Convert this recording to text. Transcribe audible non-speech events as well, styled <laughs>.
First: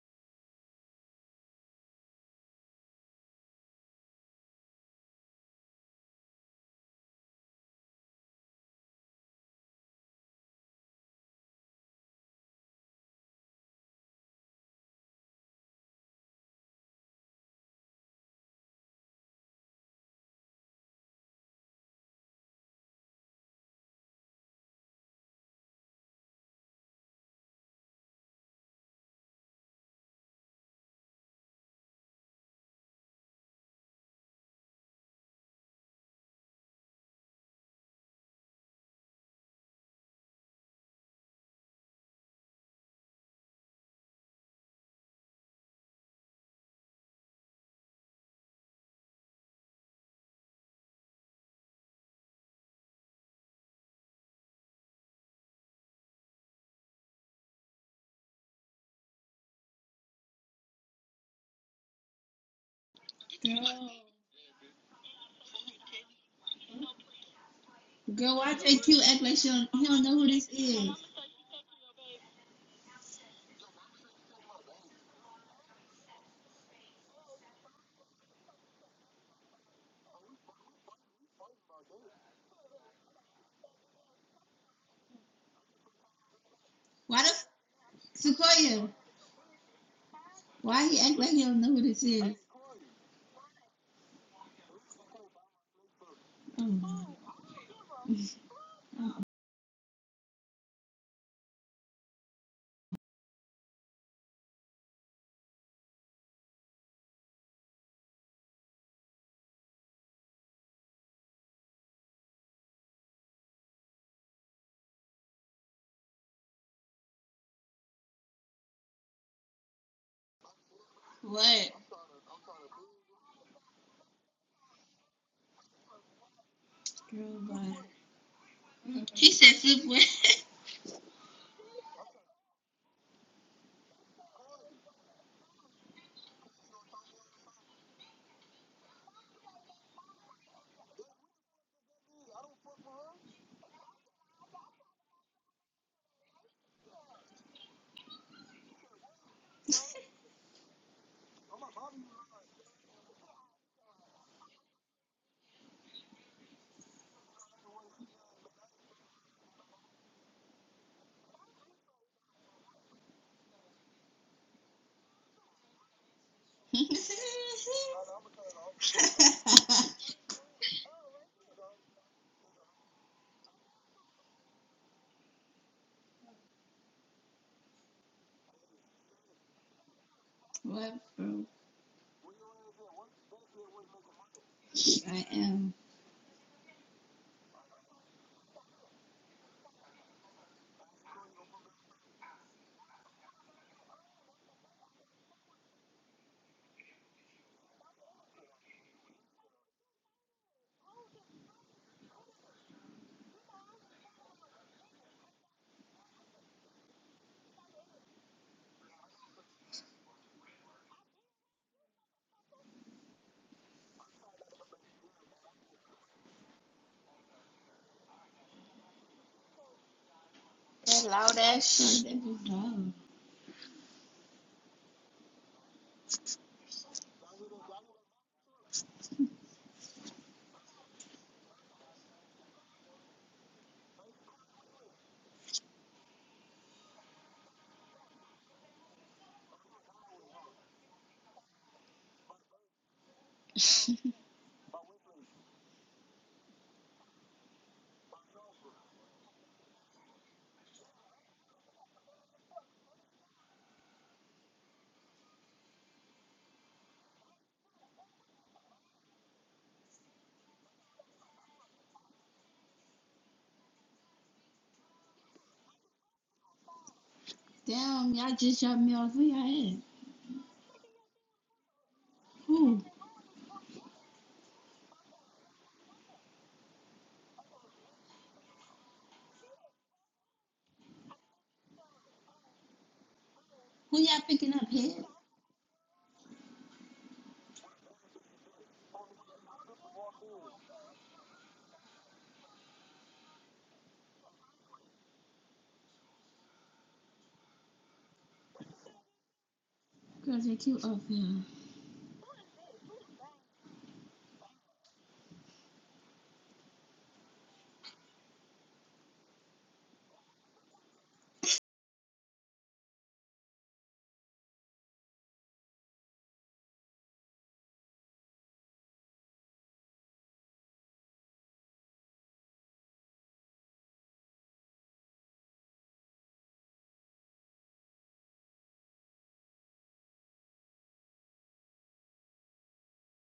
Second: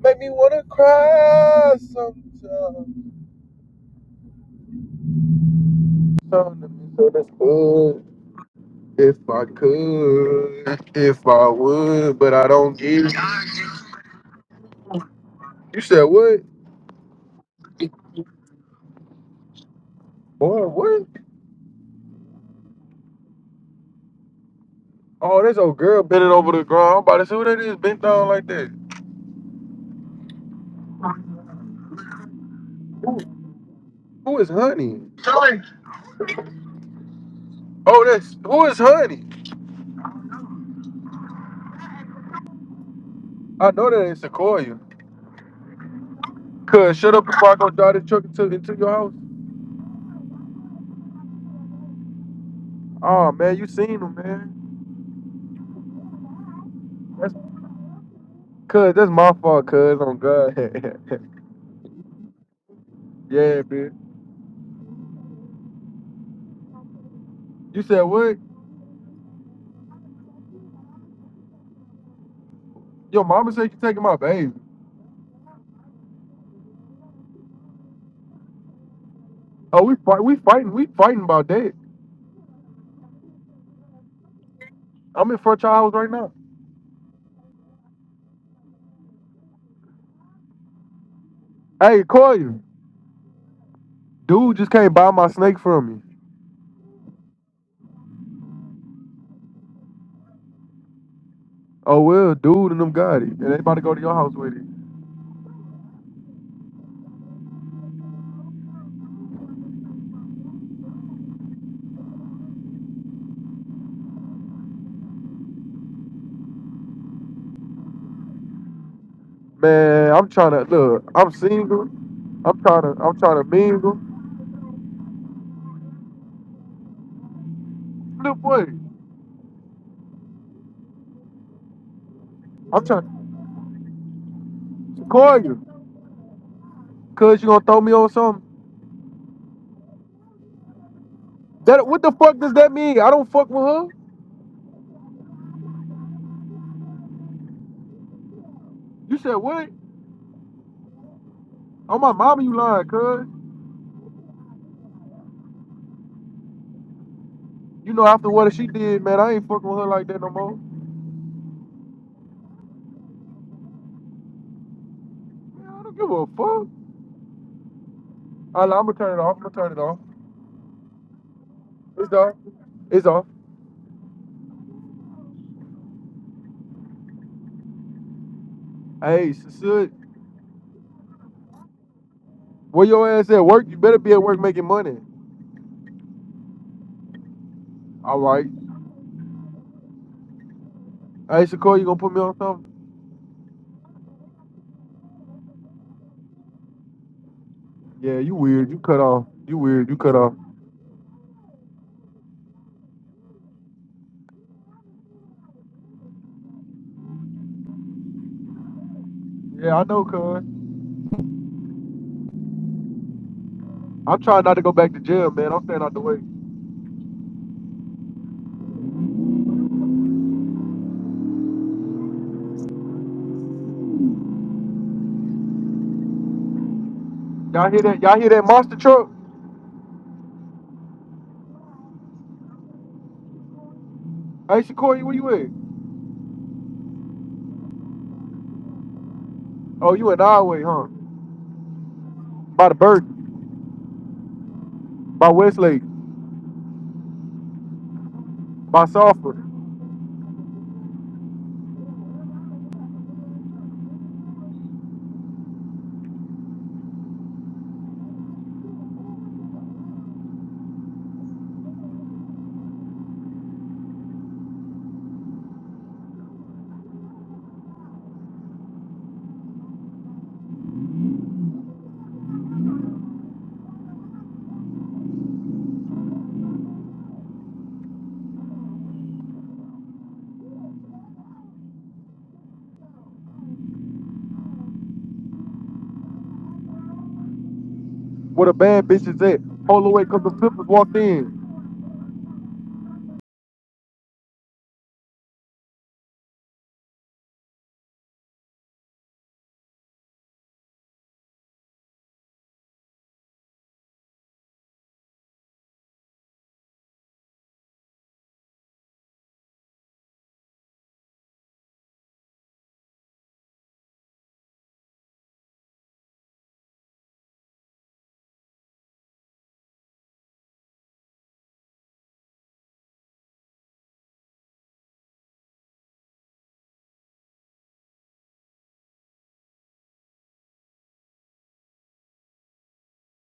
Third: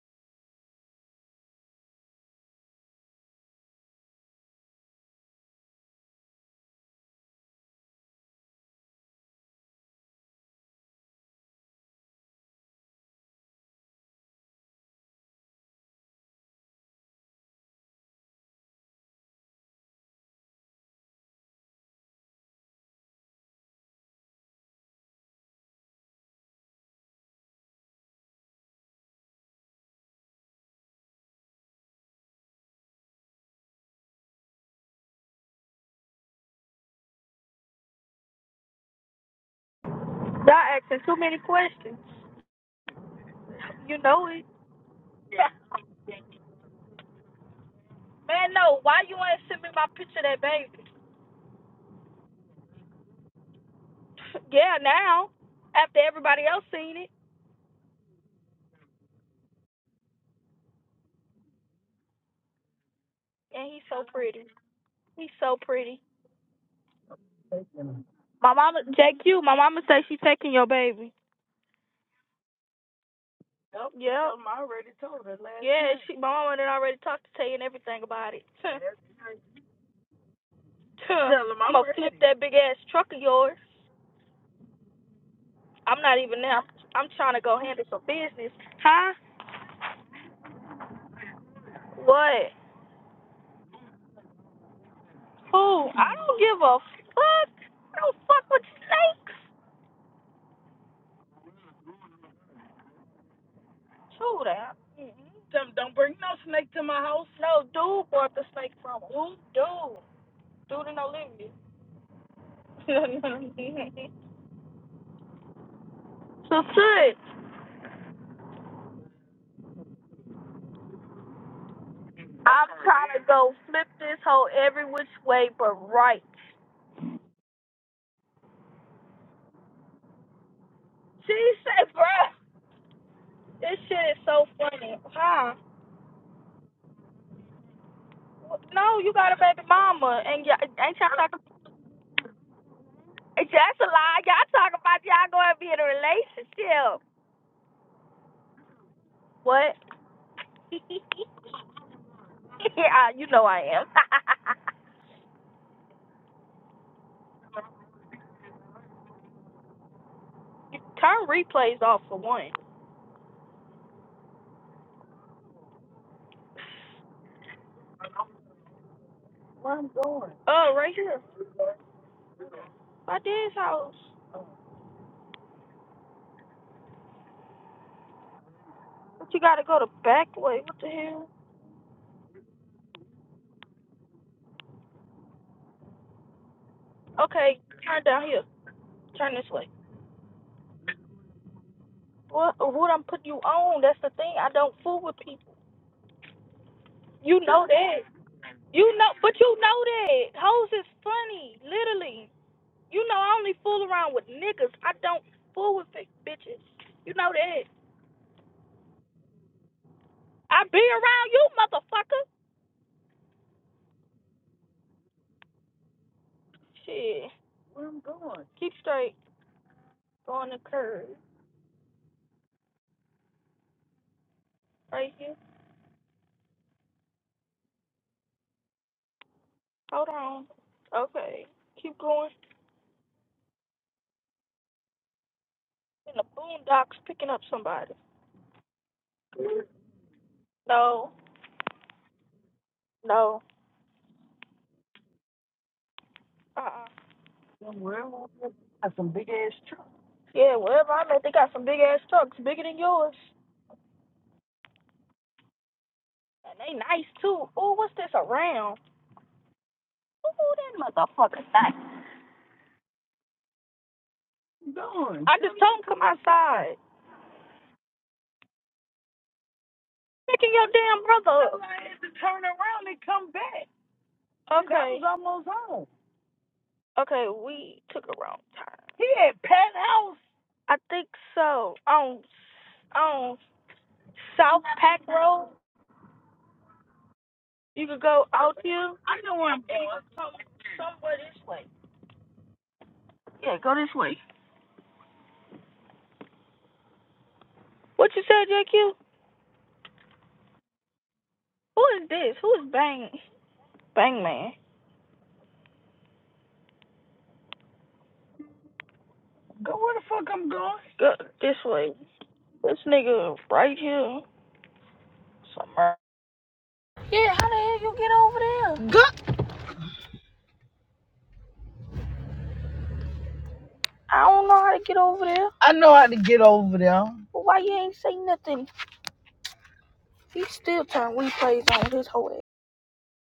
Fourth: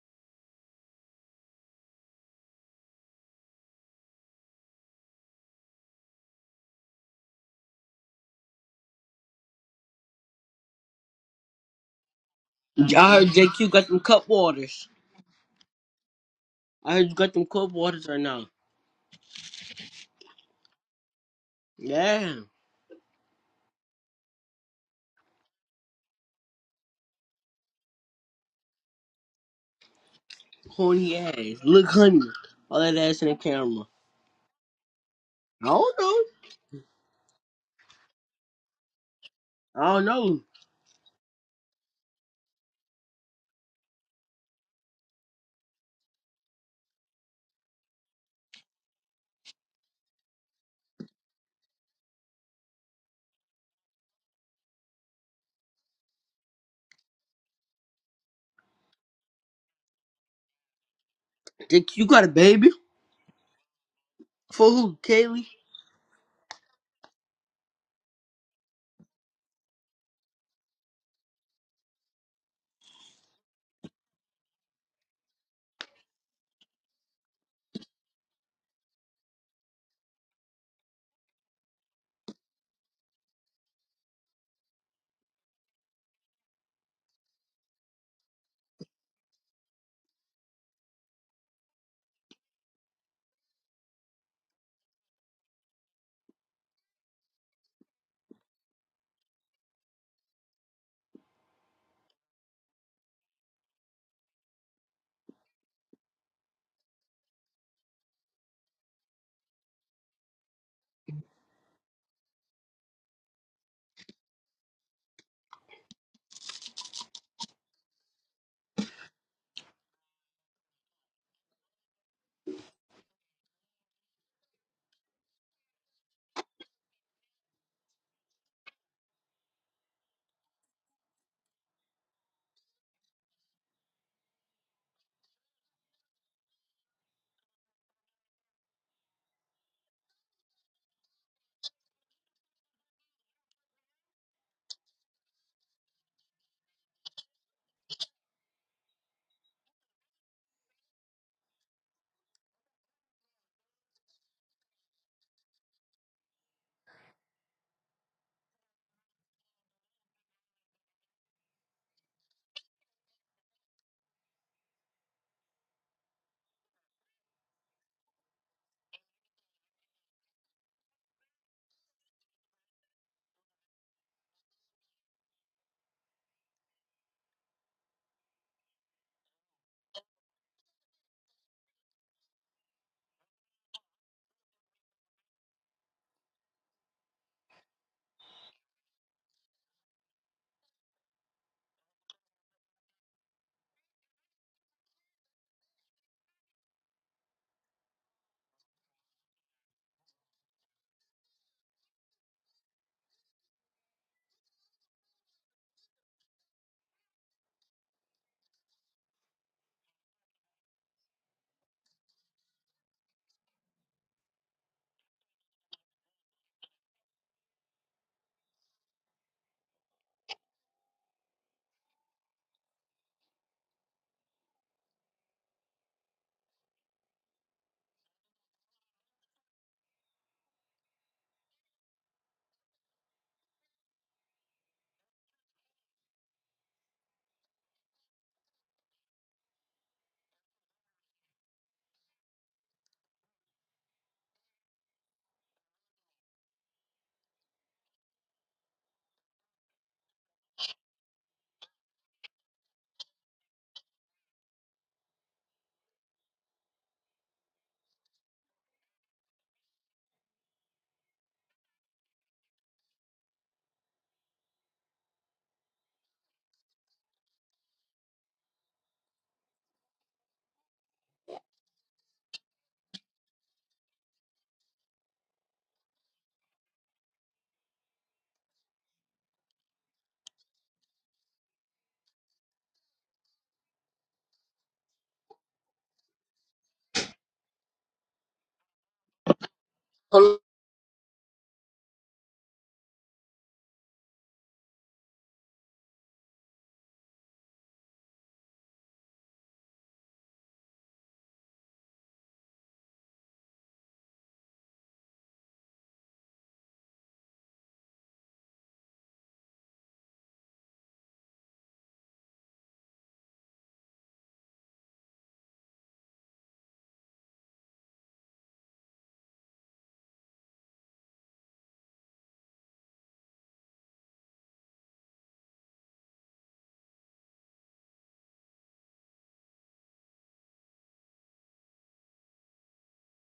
Make me wanna cry sometimes. Trying to be so If I could, if I would, but I don't I get it. heard JQ got them cup waters. You said what? I heard you got them cup waters right now. What? What? Yeah, Oh, this old girl bending over the ground. I'm about to see who that is bent down like that. horny ass. Look, honey, all that ass in the camera. Who is Honey? I don't know. Oh, that's who is Honey? I don't know. Y'all asking too many questions. I know You that ain't know it. Sequoia. Yeah. Cuz shut up before I go drive the truck <laughs> into, Man, into no. your Why house. you ain't send me my picture of that baby? Oh man, you seen him, <laughs> man. Yeah, now. After everybody else seen it. That's cuz that's my fault, cuz on God. <laughs> JQ got a baby yeah, And he's Girl, man. so pretty. for who? He's Kaylee. so pretty. You My said girl, what? why mama, JQ act like JQ, she my don't, mama he don't say know she who this taking your is? baby. Yo, mama said you Yep. taking my Yep. baby. I already told her last Yeah, she, my mama done already talked to Tay and everything about it. <laughs> Tell Oh, we fight, we fighting, we fighting about him I'm that. going to flip that big ass truck of yours. I'm in front of your house I'm right not now. even there. I'm Why the trying to go handle some business. Sequoia? Huh? Why he act like he don't know who this Hey, is? What? Koya, dude just can't buy my snake from Fool, me. I don't give a Oh, fuck. I don't fuck with snakes. Oh well, dude and them got it, and they about to go to your house True with it. that. Don't, don't bring no snake to my house. No, dude bought the snake from her. Who? Dude. Dude in Olivia. <laughs> so, sis, Man, I'm trying to look. I'm what? single. I'm I'm trying to, trying I'm to trying to go flip mingle. this whole every which way but right. Girl, bye. Flip boy, She said Flipwood. She said, bruh, I'm trying this shit is so funny. to call Huh? you, cause you gonna throw me on something. No, you got a baby mama, and y'all, ain't y'all talking? That what the fuck does that mean? I don't fuck with That's a her. lie. Y'all talking about y'all going to be in a relationship. You said what? What? <laughs> Oh my mama, you <laughs> lying, yeah, cuz. you know I am. <laughs> You know after what she did, man, I ain't fucking with her like that no more. Turn replays off for one. Man, I don't give a fuck. <laughs> I'll, I'm gonna turn it off. I'm gonna turn Where it I'm off. going? Oh, right here. It's off. It's My off. dad's house. But Hey, you gotta go the Sasud, back way. What the what, hell? bro? where your ass at work? You better be at work making money. I am. Okay, turn All down here. right. Turn this way. Hey, Shakur, you gonna put me on What? something? What I'm putting you on? That's the thing. I don't fool with people. You know that. Yeah, you weird. You You cut know, off. but you You know weird. You cut off. that. Hoes is funny, literally. You know, I only fool around with niggas. I don't fool with fake bitches. You know that. Yeah, I know, cuz. I be around you, motherfucker. I'm trying not to go back to jail, man. I'm staying out the way. Shit. Where I'm going? Keep straight. Go on the That curve. loud ass shit. That was loud. Right here. Y'all hear that? Y'all hear that monster truck? Hold on. Okay. Keep going. Hey, Shakur, where you at? In the boondocks picking up somebody. Oh, you in our way, huh? No. By the bird, No. by Westlake, Uh-uh. Somewhere. by Got some big Sulphur, ass trucks. Yeah, wherever I'm at, they got some big ass trucks, bigger than yours. And they nice too. Ooh, what's this around? Ooh, that motherfucker's nice. I'm going. I just told him come outside. <laughs> Damn, y'all just dropped me off. Where y'all at? Picking your damn brother up. I had to turn around Who? and come back. That Okay. was almost home. Okay, we took a wrong time. He at pet house. I think so. On on Who y'all picking South up, here? Pack Road, you could go where the out bad here. bitches I know at. where I'm going. Holloway, cause the flippers walked Somewhere in. this way. Yeah, go this way. What you said, JQ? Girl, JQ off, y'all. Who is this? Who is Bang Bang Man? Go where the fuck I'm going. Go this way. This nigga right here. Somewhere. Yeah, how the hell you get over there? Go I don't know how to get over there. I know how to get over there. But why you ain't say nothing? He still turn replays on his whole ass.